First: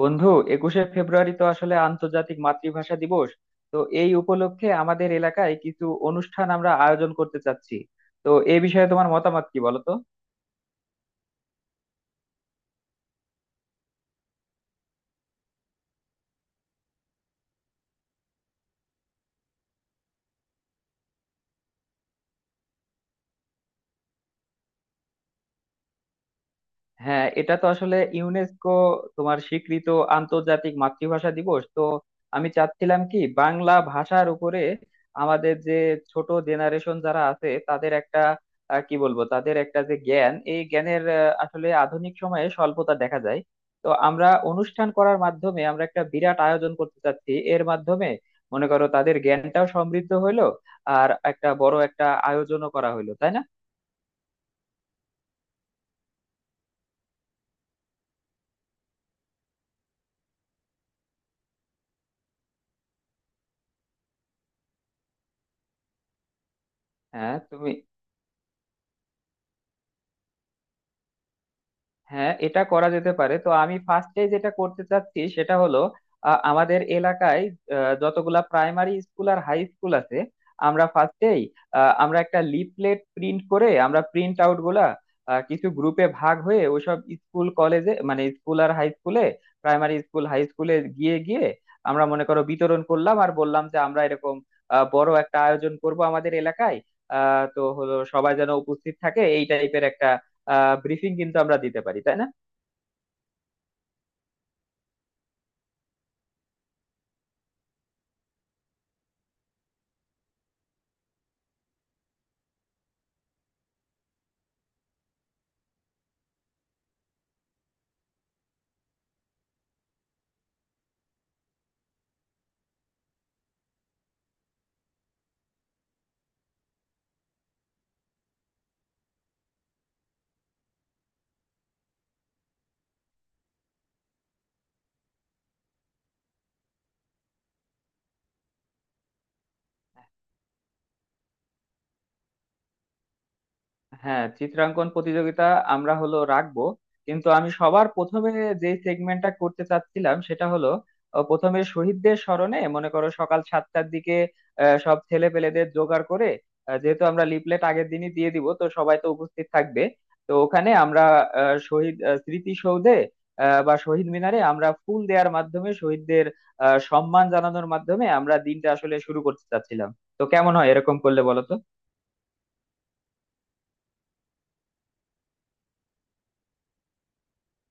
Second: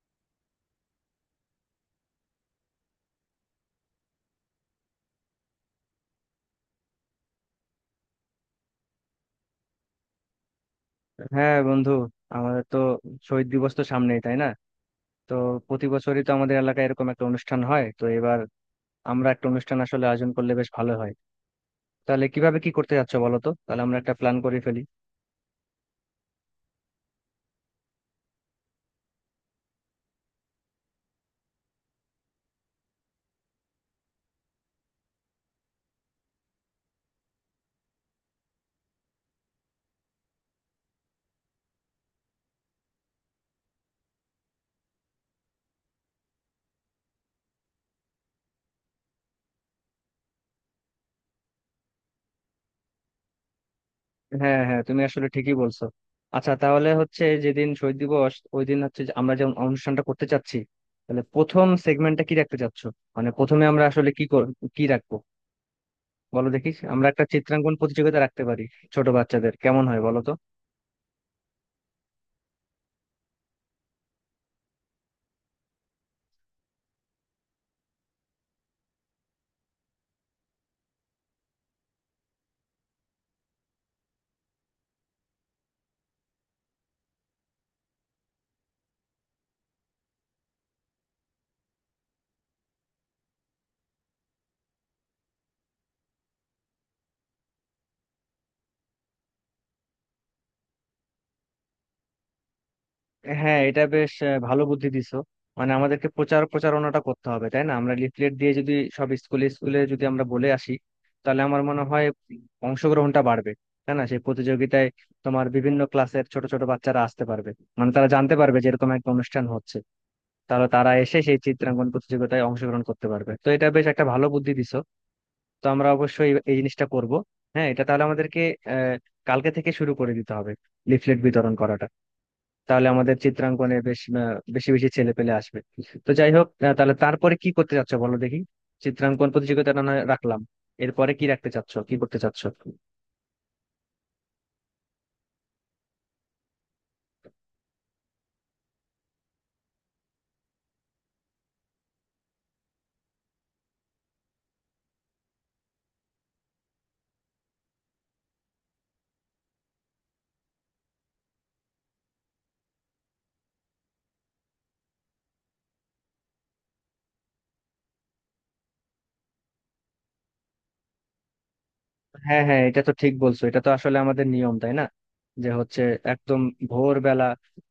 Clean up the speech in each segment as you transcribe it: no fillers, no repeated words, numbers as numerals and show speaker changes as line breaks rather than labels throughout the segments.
বন্ধু, একুশে ফেব্রুয়ারি তো আসলে আন্তর্জাতিক মাতৃভাষা দিবস। তো এই উপলক্ষে আমাদের এলাকায় কিছু অনুষ্ঠান আমরা আয়োজন করতে চাচ্ছি। তো এই বিষয়ে তোমার মতামত কি, বলো তো?
হ্যাঁ বন্ধু, আমাদের তো শহীদ দিবস তো সামনেই, তাই না? তো প্রতি বছরই তো আমাদের এলাকায় এরকম একটা অনুষ্ঠান হয়, তো এবার আমরা একটা অনুষ্ঠান আসলে আয়োজন করলে বেশ ভালো হয়। তাহলে কিভাবে কি করতে যাচ্ছ বলো তো, তাহলে আমরা একটা প্ল্যান করে ফেলি।
হ্যাঁ, এটা তো আসলে ইউনেস্কো তোমার স্বীকৃত আন্তর্জাতিক মাতৃভাষা দিবস তো। আমি চাচ্ছিলাম কি, বাংলা ভাষার উপরে আমাদের যে ছোট জেনারেশন যারা আছে তাদের একটা কি বলবো, তাদের একটা যে জ্ঞান, এই জ্ঞানের আসলে আধুনিক সময়ে স্বল্পতা দেখা যায়। তো আমরা অনুষ্ঠান করার মাধ্যমে আমরা একটা বিরাট আয়োজন করতে চাচ্ছি, এর মাধ্যমে মনে করো তাদের জ্ঞানটাও সমৃদ্ধ হইলো আর একটা বড় একটা আয়োজনও করা হইলো, তাই না?
হ্যাঁ হ্যাঁ, তুমি আসলে ঠিকই বলছো। আচ্ছা, তাহলে হচ্ছে যেদিন শহীদ দিবস ওই দিন হচ্ছে যে আমরা যেমন অনুষ্ঠানটা করতে চাচ্ছি, তাহলে প্রথম সেগমেন্টটা কি রাখতে চাচ্ছ? মানে প্রথমে আমরা আসলে কি রাখবো, বলো দেখিস। আমরা একটা
হ্যাঁ তুমি।
চিত্রাঙ্কন প্রতিযোগিতা রাখতে পারি ছোট বাচ্চাদের, কেমন হয় বলো তো?
হ্যাঁ, এটা করা যেতে পারে। তো আমি ফার্স্টে যেটা করতে চাচ্ছি সেটা হলো, আমাদের এলাকায় যতগুলা প্রাইমারি স্কুল আর হাই স্কুল আছে, আমরা ফার্স্টেই আমরা একটা লিফলেট প্রিন্ট করে আমরা প্রিন্ট আউট গুলা কিছু গ্রুপে ভাগ হয়ে ওইসব স্কুল কলেজে, মানে স্কুল আর হাই স্কুলে, প্রাইমারি স্কুল হাই স্কুলে গিয়ে গিয়ে আমরা মনে করো বিতরণ করলাম আর বললাম যে আমরা এরকম বড় একটা আয়োজন করব আমাদের এলাকায়। তো হলো, সবাই যেন উপস্থিত থাকে, এই টাইপের একটা ব্রিফিং কিন্তু আমরা দিতে পারি, তাই না?
হ্যাঁ, এটা বেশ ভালো বুদ্ধি দিছো। মানে আমাদেরকে প্রচার প্রচারণাটা করতে হবে, তাই না? আমরা লিফলেট দিয়ে যদি সব স্কুলে স্কুলে যদি আমরা বলে আসি, তাহলে আমার মনে হয় অংশগ্রহণটা বাড়বে, তাই না, সেই প্রতিযোগিতায়। তোমার বিভিন্ন ক্লাসের ছোট ছোট বাচ্চারা আসতে পারবে, মানে তারা জানতে পারবে যে এরকম একটা অনুষ্ঠান হচ্ছে, তাহলে তারা এসে সেই চিত্রাঙ্কন প্রতিযোগিতায় অংশগ্রহণ করতে পারবে। তো এটা বেশ একটা ভালো বুদ্ধি দিছো, তো আমরা অবশ্যই এই জিনিসটা করব। হ্যাঁ, এটা তাহলে আমাদেরকে আহ কালকে থেকে শুরু করে দিতে হবে, লিফলেট বিতরণ করাটা। তাহলে আমাদের চিত্রাঙ্কনে বেশ বেশি বেশি ছেলে পেলে আসবে। তো যাই হোক, তাহলে তারপরে কি করতে চাচ্ছ বলো দেখি। চিত্রাঙ্কন প্রতিযোগিতা না হয় রাখলাম, এরপরে কি রাখতে চাচ্ছ, কি করতে চাচ্ছ?
হ্যাঁ, চিত্রাঙ্কন প্রতিযোগিতা আমরা হলো রাখবো, কিন্তু আমি সবার প্রথমে যে সেগমেন্টটা করতে চাচ্ছিলাম সেটা হলো, প্রথমে শহীদদের স্মরণে, মনে করো সকাল সাতটার দিকে সব ছেলে পেলেদের জোগাড় করে, যেহেতু আমরা লিফলেট আগের দিনই দিয়ে দিব তো সবাই তো উপস্থিত থাকবে, তো ওখানে আমরা শহীদ স্মৃতিসৌধে বা শহীদ মিনারে আমরা ফুল দেওয়ার মাধ্যমে শহীদদের সম্মান জানানোর মাধ্যমে আমরা দিনটা আসলে শুরু করতে চাচ্ছিলাম। তো কেমন হয় এরকম করলে, বলো তো?
হ্যাঁ হ্যাঁ, এটা তো ঠিক বলছো, এটা তো আসলে আমাদের নিয়ম, তাই না? যে হচ্ছে একদম ভোরবেলা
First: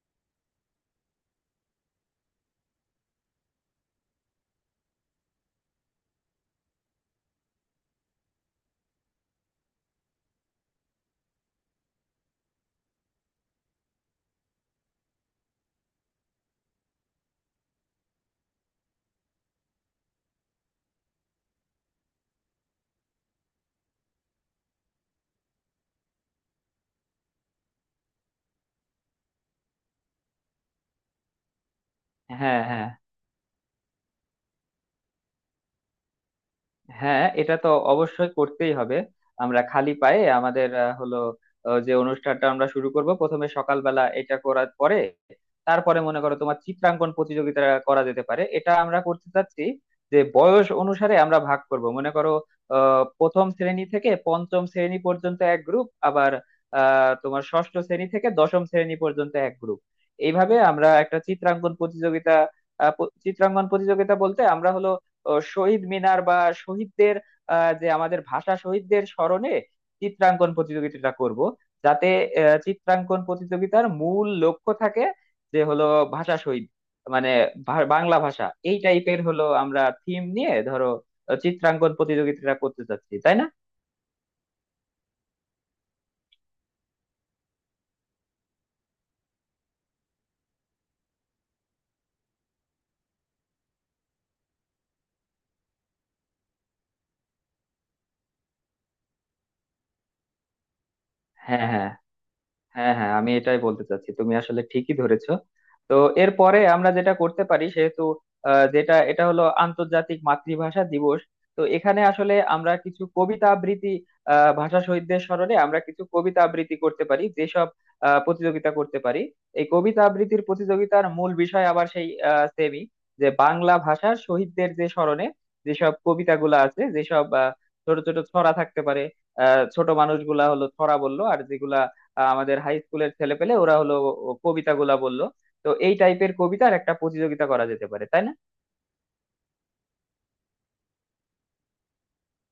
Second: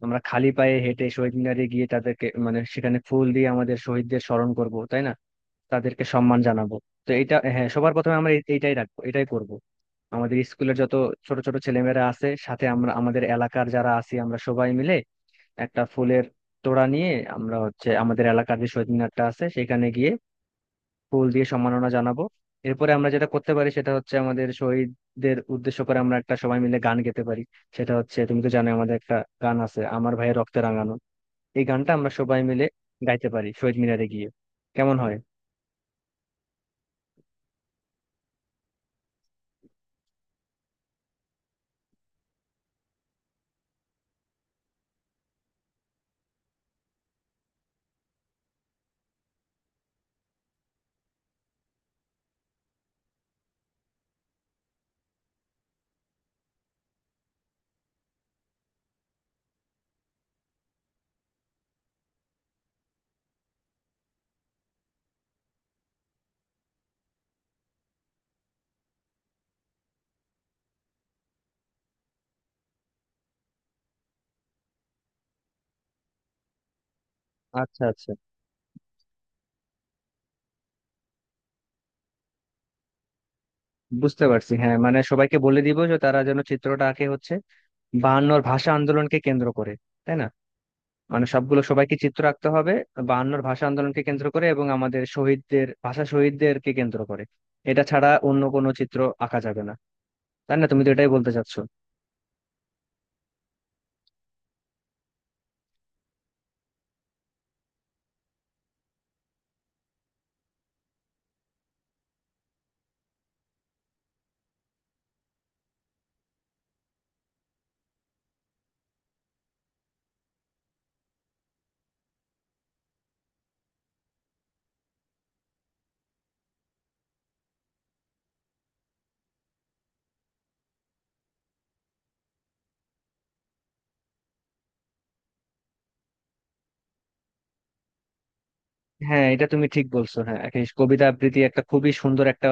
আমরা খালি পায়ে হেঁটে শহীদ মিনারে গিয়ে তাদেরকে, মানে সেখানে ফুল দিয়ে আমাদের শহীদদের স্মরণ করব, তাই না, তাদেরকে সম্মান জানাবো। তো এটা, হ্যাঁ, সবার প্রথমে আমরা এইটাই রাখবো, এটাই করব। আমাদের স্কুলের যত ছোট ছোট ছেলেমেয়েরা আছে, সাথে আমরা আমাদের এলাকার যারা আছি আমরা সবাই মিলে একটা ফুলের তোড়া নিয়ে আমরা হচ্ছে আমাদের এলাকার যে শহীদ মিনারটা আছে সেখানে গিয়ে ফুল দিয়ে সম্মাননা জানাবো। এরপরে আমরা যেটা করতে পারি সেটা হচ্ছে আমাদের শহীদদের উদ্দেশ্য করে আমরা একটা সবাই মিলে গান গেতে পারি। সেটা হচ্ছে তুমি তো জানো আমাদের একটা গান আছে, আমার ভাইয়ের রক্তে রাঙানো, এই গানটা আমরা সবাই
হ্যাঁ,
মিলে
হ্যাঁ,
গাইতে পারি শহীদ মিনারে গিয়ে। কেমন হয়?
হ্যাঁ, এটা তো অবশ্যই করতেই হবে। আমরা খালি পায়ে আমাদের হলো যে অনুষ্ঠানটা আমরা শুরু করব প্রথমে সকালবেলা, এটা করার পরে তারপরে মনে করো তোমার চিত্রাঙ্কন প্রতিযোগিতা করা যেতে পারে, এটা আমরা করতে চাচ্ছি। যে বয়স অনুসারে আমরা ভাগ করব মনে করো, প্রথম শ্রেণী থেকে পঞ্চম শ্রেণী পর্যন্ত এক গ্রুপ, আবার তোমার ষষ্ঠ শ্রেণী থেকে দশম শ্রেণী পর্যন্ত এক গ্রুপ। এইভাবে আমরা একটা চিত্রাঙ্কন প্রতিযোগিতা চিত্রাঙ্কন প্রতিযোগিতা বলতে আমরা হলো ও শহীদ মিনার বা শহীদদের যে আমাদের ভাষা শহীদদের স্মরণে চিত্রাঙ্কন প্রতিযোগিতাটা করব, যাতে চিত্রাঙ্কন প্রতিযোগিতার মূল লক্ষ্য থাকে যে হলো ভাষা শহীদ, মানে
আচ্ছা আচ্ছা,
বাংলা ভাষা, এই টাইপের হলো আমরা থিম নিয়ে ধরো চিত্রাঙ্কন প্রতিযোগিতাটা করতে চাচ্ছি, তাই না?
বুঝতে পারছি। হ্যাঁ, মানে সবাইকে বলে দিব যে তারা যেন চিত্রটা আঁকে হচ্ছে বায়ান্নর ভাষা আন্দোলনকে কেন্দ্র করে, তাই না? মানে সবগুলো, সবাইকে চিত্র আঁকতে হবে বায়ান্নর ভাষা আন্দোলনকে কেন্দ্র করে এবং আমাদের শহীদদের, ভাষা শহীদদেরকে কেন্দ্র করে। এটা ছাড়া অন্য কোনো চিত্র আঁকা যাবে না, তাই না, তুমি তো এটাই বলতে চাচ্ছো।
হ্যাঁ, হ্যাঁ, হ্যাঁ, হ্যাঁ, আমি এটাই বলতে চাচ্ছি, তুমি আসলে ঠিকই ধরেছো। তো এরপরে আমরা যেটা করতে পারি, সেহেতু যেটা এটা হলো আন্তর্জাতিক মাতৃভাষা দিবস, তো এখানে আসলে আমরা কিছু কবিতা আবৃত্তি, ভাষা শহীদদের স্মরণে আমরা কিছু কবিতা আবৃত্তি করতে পারি, যেসব প্রতিযোগিতা করতে পারি। এই কবিতা আবৃত্তির প্রতিযোগিতার মূল বিষয় আবার সেই, সেমি, যে বাংলা ভাষার শহীদদের যে স্মরণে যেসব কবিতাগুলো আছে, যেসব ছোট ছোট ছড়া থাকতে পারে, ছোট মানুষগুলা হলো ছড়া বললো, আর যেগুলা আমাদের হাই স্কুলের ছেলে পেলে, ওরা হলো কবিতাগুলা বললো। তো এই টাইপের কবিতার একটা প্রতিযোগিতা করা যেতে পারে, তাই না?
হ্যাঁ, এটা তুমি ঠিক বলছো। হ্যাঁ, একটা কবিতা আবৃত্তি একটা খুবই সুন্দর একটা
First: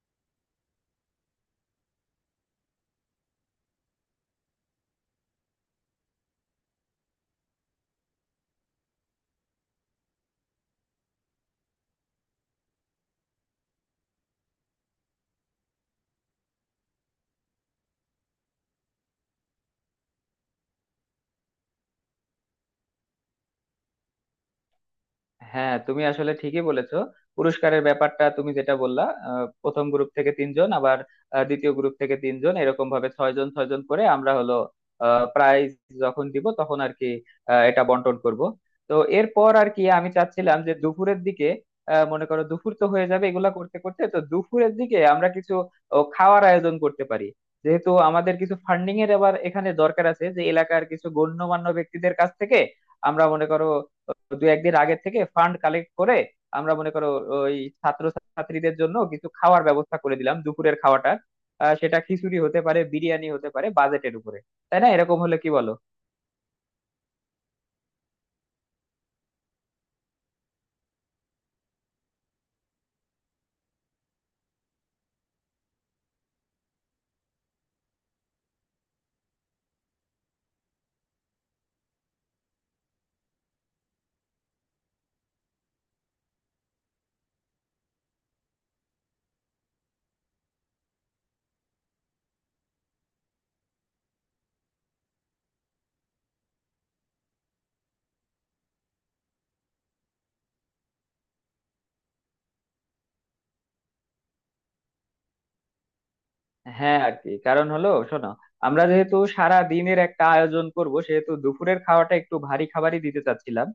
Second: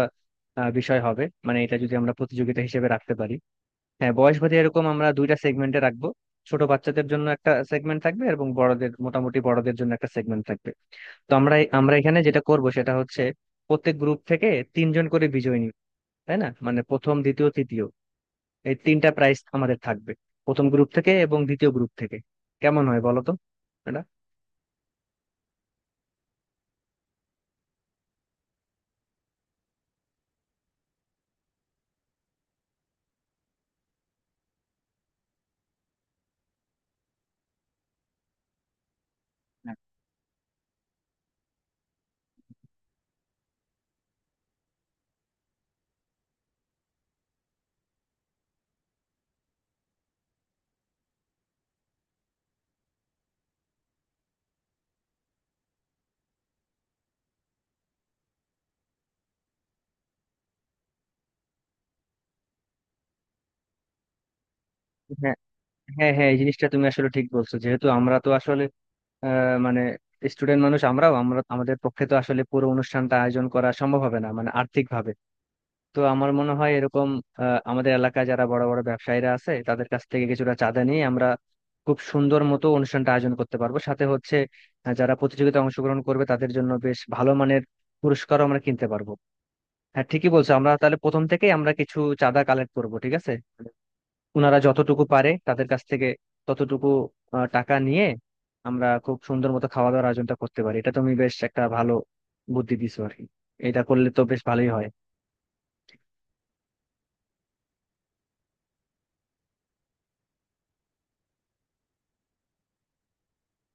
বিষয় হবে, মানে এটা যদি আমরা প্রতিযোগিতা হিসেবে রাখতে পারি। হ্যাঁ, বয়স ভেদে এরকম আমরা দুইটা সেগমেন্টে রাখবো। ছোট বাচ্চাদের জন্য একটা সেগমেন্ট থাকবে এবং বড়দের, মোটামুটি বড়দের জন্য একটা সেগমেন্ট থাকবে। তো আমরা আমরা এখানে যেটা করব সেটা হচ্ছে প্রত্যেক গ্রুপ থেকে তিনজন করে বিজয়ী নিব, তাই না, মানে প্রথম দ্বিতীয় তৃতীয়, এই তিনটা প্রাইজ আমাদের থাকবে, প্রথম গ্রুপ থেকে এবং দ্বিতীয় গ্রুপ থেকে। কেমন হয় বলো তো এটা?
হ্যাঁ, তুমি আসলে ঠিকই বলেছো। পুরস্কারের ব্যাপারটা তুমি যেটা বললা, প্রথম গ্রুপ থেকে তিনজন, আবার দ্বিতীয় গ্রুপ থেকে তিনজন, এরকম ভাবে ছয়জন ছয়জন করে আমরা হলো প্রাইজ যখন দিব তখন আর কি এটা বন্টন করব। তো এরপর আর কি, আমি চাচ্ছিলাম যে দুপুরের দিকে মনে করো দুপুর তো হয়ে যাবে এগুলা করতে করতে, তো দুপুরের দিকে আমরা কিছু খাওয়ার আয়োজন করতে পারি। যেহেতু আমাদের কিছু ফান্ডিং এর আবার এখানে দরকার আছে, যে এলাকার কিছু গণ্যমান্য ব্যক্তিদের কাছ থেকে আমরা মনে করো দু একদিন আগে থেকে ফান্ড কালেক্ট করে আমরা মনে করো ওই ছাত্র ছাত্রীদের জন্য কিছু খাওয়ার ব্যবস্থা করে দিলাম দুপুরের খাওয়াটা। সেটা খিচুড়ি হতে পারে, বিরিয়ানি হতে পারে, বাজেটের উপরে, তাই না? এরকম
হ্যাঁ
হলে কি বলো?
হ্যাঁ হ্যাঁ এই জিনিসটা তুমি আসলে ঠিক বলছো। যেহেতু আমরা তো আসলে মানে স্টুডেন্ট মানুষ, আমরাও আমরা আমাদের পক্ষে তো আসলে পুরো অনুষ্ঠানটা আয়োজন করা সম্ভব হবে না, মানে আর্থিক ভাবে। তো আমার মনে হয় এরকম আমাদের এলাকায় যারা বড় বড় ব্যবসায়ীরা আছে তাদের কাছ থেকে কিছুটা চাঁদা নিয়ে আমরা খুব সুন্দর মতো অনুষ্ঠানটা আয়োজন করতে পারবো। সাথে হচ্ছে যারা প্রতিযোগিতায় অংশগ্রহণ করবে তাদের জন্য বেশ ভালো মানের পুরস্কারও আমরা কিনতে পারবো। হ্যাঁ, ঠিকই বলছো, আমরা তাহলে প্রথম থেকেই আমরা কিছু চাঁদা কালেক্ট করব, ঠিক আছে। ওনারা যতটুকু পারে তাদের কাছ থেকে ততটুকু টাকা নিয়ে আমরা খুব সুন্দর মতো খাওয়া দাওয়ার আয়োজনটা করতে পারি। এটা তুমি বেশ একটা ভালো বুদ্ধি দিছো আর কি, এটা করলে তো বেশ ভালোই হয়।
হ্যাঁ, আর কি, কারণ হলো শোনো, আমরা যেহেতু সারা দিনের একটা আয়োজন করব, সেহেতু দুপুরের খাওয়াটা একটু ভারী খাবারই দিতে চাচ্ছিলাম।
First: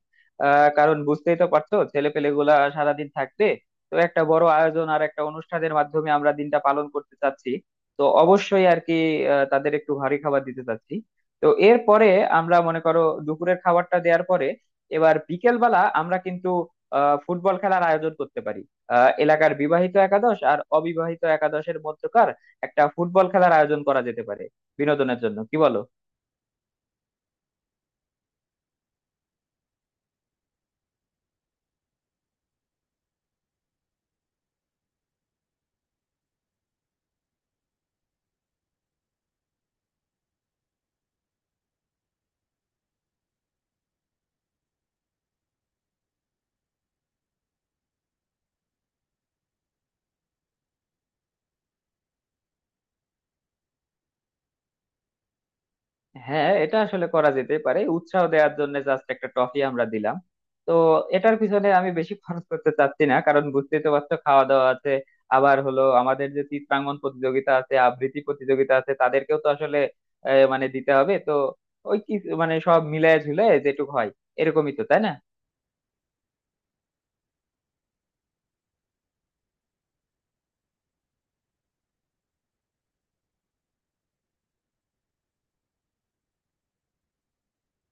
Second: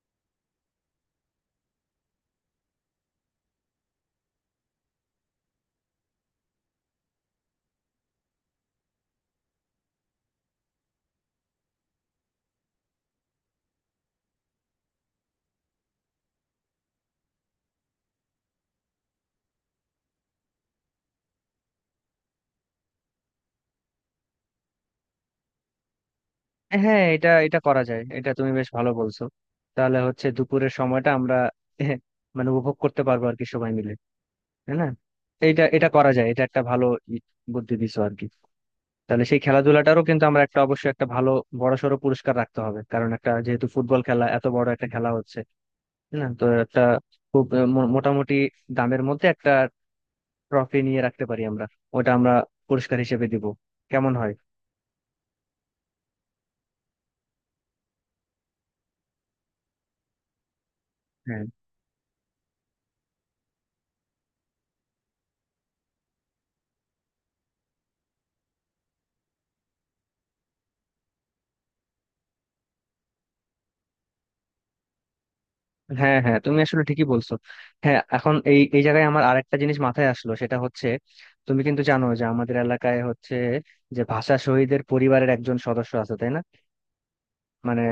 কারণ বুঝতেই তো পারছো ছেলে পেলে গুলা সারাদিন থাকবে, তো একটা বড় আয়োজন আর একটা অনুষ্ঠানের মাধ্যমে আমরা দিনটা পালন করতে চাচ্ছি, তো অবশ্যই আর কি তাদের একটু ভারী খাবার দিতে চাচ্ছি। তো এরপরে আমরা মনে করো দুপুরের খাবারটা দেওয়ার পরে এবার বিকেল বেলা আমরা কিন্তু ফুটবল খেলার আয়োজন করতে পারি। এলাকার বিবাহিত একাদশ আর অবিবাহিত একাদশের মধ্যকার একটা ফুটবল খেলার আয়োজন করা যেতে পারে বিনোদনের জন্য, কি বলো?
হ্যাঁ, এটা এটা করা যায়, এটা তুমি বেশ ভালো বলছো। তাহলে হচ্ছে দুপুরের সময়টা আমরা মানে উপভোগ করতে পারবো আর কি সবাই মিলে, তাই না। এটা এটা করা যায়, এটা একটা ভালো ই- বুদ্ধি দিছো আর কি। তাহলে সেই খেলাধুলাটারও কিন্তু আমরা একটা অবশ্যই একটা ভালো বড়সড় পুরস্কার রাখতে হবে, কারণ একটা যেহেতু ফুটবল খেলা এত বড় একটা খেলা হচ্ছে, তাই না। তো একটা খুব মোটামুটি দামের মধ্যে একটা ট্রফি নিয়ে রাখতে পারি আমরা, ওটা আমরা পুরস্কার হিসেবে দিব। কেমন হয়?
হ্যাঁ, এটা আসলে করা যেতে পারে, উৎসাহ দেওয়ার জন্য জাস্ট একটা ট্রফি আমরা দিলাম। তো এটার
হ্যাঁ
পিছনে আমি বেশি খরচ করতে চাচ্ছি না, কারণ বুঝতেই তো পারছো খাওয়া দাওয়া আছে, আবার হলো আমাদের যে চিত্রাঙ্গন প্রতিযোগিতা আছে, আবৃত্তি প্রতিযোগিতা আছে, তাদেরকেও তো আসলে মানে দিতে হবে তো, ওই কি, মানে সব মিলায় ঝুলে যেটুকু হয় এরকমই তো, তাই না?
হ্যাঁ হ্যাঁ তুমি আসলে ঠিকই বলছো। হ্যাঁ, এখন এই এই জায়গায় আমার আরেকটা জিনিস মাথায় আসলো, সেটা হচ্ছে তুমি কিন্তু জানো যে আমাদের এলাকায় হচ্ছে যে ভাষা শহীদের পরিবারের একজন সদস্য আছে, তাই না। মানে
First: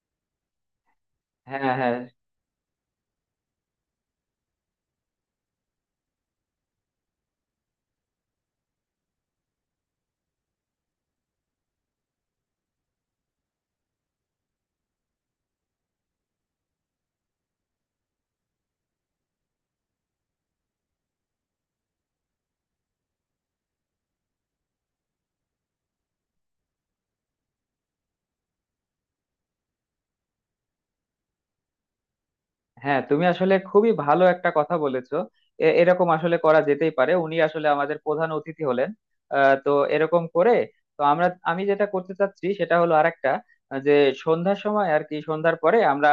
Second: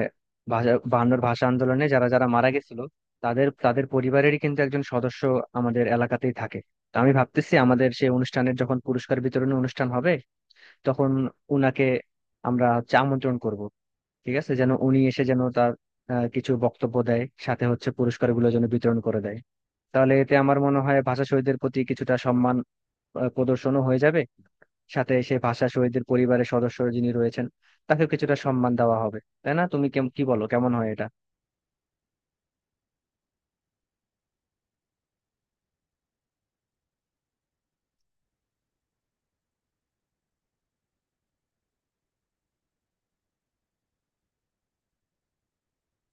ভাষা, বায়ান্নর ভাষা
হ্যাঁ,
আন্দোলনে
হ্যাঁ,
যারা যারা মারা গেছিল তাদের তাদের পরিবারেরই কিন্তু একজন সদস্য আমাদের এলাকাতেই থাকে। তো আমি ভাবতেছি আমাদের সেই অনুষ্ঠানের যখন পুরস্কার বিতরণী অনুষ্ঠান হবে, তখন উনাকে আমরা হচ্ছে আমন্ত্রণ করব, ঠিক আছে, যেন উনি এসে যেন তার কিছু বক্তব্য দেয়, সাথে হচ্ছে পুরস্কারগুলো যেন বিতরণ করে দেয়। তাহলে এতে আমার মনে হয় ভাষা শহীদদের প্রতি কিছুটা সম্মান প্রদর্শনও হয়ে যাবে, সাথে সেই ভাষা শহীদদের পরিবারের সদস্য যিনি রয়েছেন তাকেও কিছুটা সম্মান দেওয়া হবে, তাই না। তুমি কি বলো, কেমন হয় এটা?
হ্যাঁ, তুমি আসলে খুবই ভালো একটা কথা বলেছো। এরকম আসলে করা যেতেই পারে, উনি আসলে আমাদের প্রধান অতিথি হলেন। তো এরকম করে, তো আমরা, আমি যেটা করতে চাচ্ছি সেটা হলো আরেকটা যে সন্ধ্যার সময় আর কি, সন্ধ্যার পরে আমরা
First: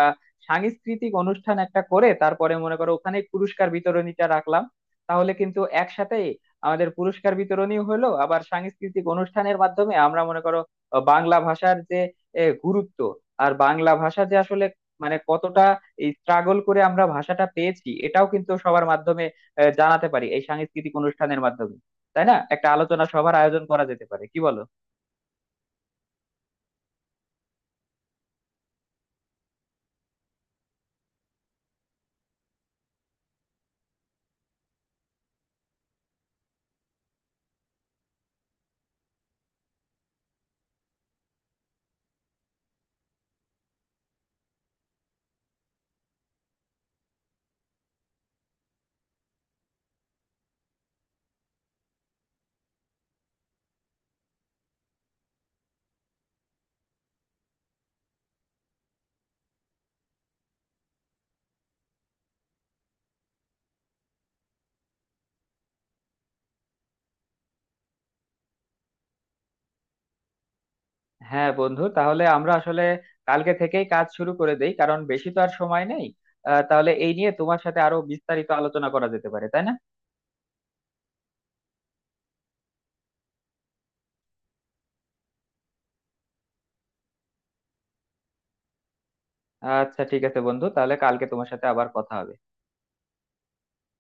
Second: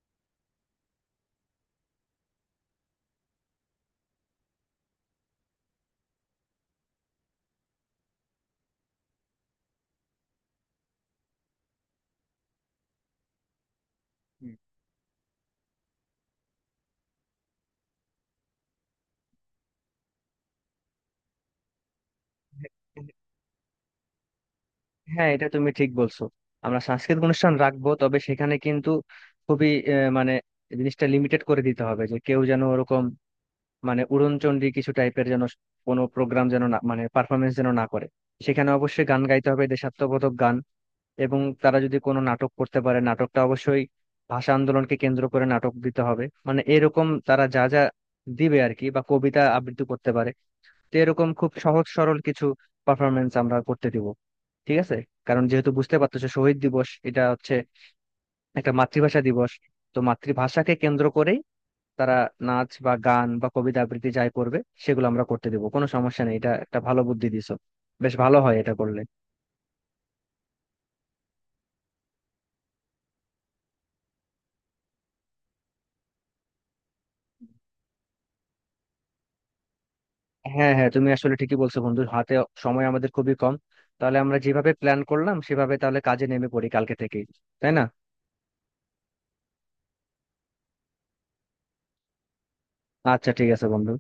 সাংস্কৃতিক অনুষ্ঠান একটা করে তারপরে মনে করো ওখানে পুরস্কার বিতরণীটা রাখলাম, তাহলে কিন্তু একসাথেই আমাদের পুরস্কার বিতরণীও হলো, আবার সাংস্কৃতিক অনুষ্ঠানের মাধ্যমে আমরা মনে করো বাংলা ভাষার যে গুরুত্ব, আর বাংলা ভাষা যে
হুম।
আসলে মানে কতটা এই স্ট্রাগল করে আমরা ভাষাটা পেয়েছি, এটাও কিন্তু সবার মাধ্যমে জানাতে পারি এই সাংস্কৃতিক অনুষ্ঠানের মাধ্যমে, তাই না? একটা আলোচনা সভার আয়োজন করা যেতে পারে, কি বলো?
হ্যাঁ, এটা তুমি ঠিক বলছো। আমরা সাংস্কৃতিক অনুষ্ঠান রাখবো, তবে সেখানে কিন্তু খুবই মানে জিনিসটা লিমিটেড করে দিতে হবে, যে কেউ যেন ওরকম মানে উড়নচণ্ডী কিছু টাইপের যেন কোনো প্রোগ্রাম যেন না, মানে পারফরমেন্স যেন না করে। সেখানে অবশ্যই গান গাইতে হবে দেশাত্মবোধক গান, এবং তারা যদি কোনো নাটক করতে পারে নাটকটা অবশ্যই ভাষা আন্দোলনকে কেন্দ্র করে নাটক দিতে হবে। মানে এরকম তারা যা যা দিবে আর কি, বা কবিতা আবৃত্তি করতে পারে। তো এরকম খুব সহজ সরল কিছু পারফরমেন্স আমরা করতে দিব, ঠিক আছে। কারণ যেহেতু বুঝতে পারতেছো শহীদ দিবস এটা হচ্ছে একটা মাতৃভাষা দিবস, তো মাতৃভাষাকে কেন্দ্র করেই তারা নাচ বা গান বা কবিতা আবৃত্তি যাই করবে সেগুলো আমরা করতে দেবো, কোনো সমস্যা নেই। এটা একটা ভালো বুদ্ধি দিছো, বেশ ভালো হয় এটা করলে।
হ্যাঁ বন্ধু, তাহলে আমরা আসলে কালকে থেকেই কাজ শুরু করে দেই, কারণ বেশি তো আর সময় নেই। তাহলে এই নিয়ে তোমার সাথে আরো বিস্তারিত আলোচনা করা যেতে পারে, তাই না?
হ্যাঁ হ্যাঁ, তুমি আসলে ঠিকই বলছো বন্ধু, হাতে সময় আমাদের খুবই কম। তাহলে আমরা যেভাবে প্ল্যান করলাম সেভাবে তাহলে কাজে নেমে পড়ি কালকে থেকেই, তাই না।
আচ্ছা, ঠিক আছে বন্ধু, তাহলে কালকে তোমার সাথে আবার কথা হবে।
আচ্ছা, ঠিক আছে বন্ধু।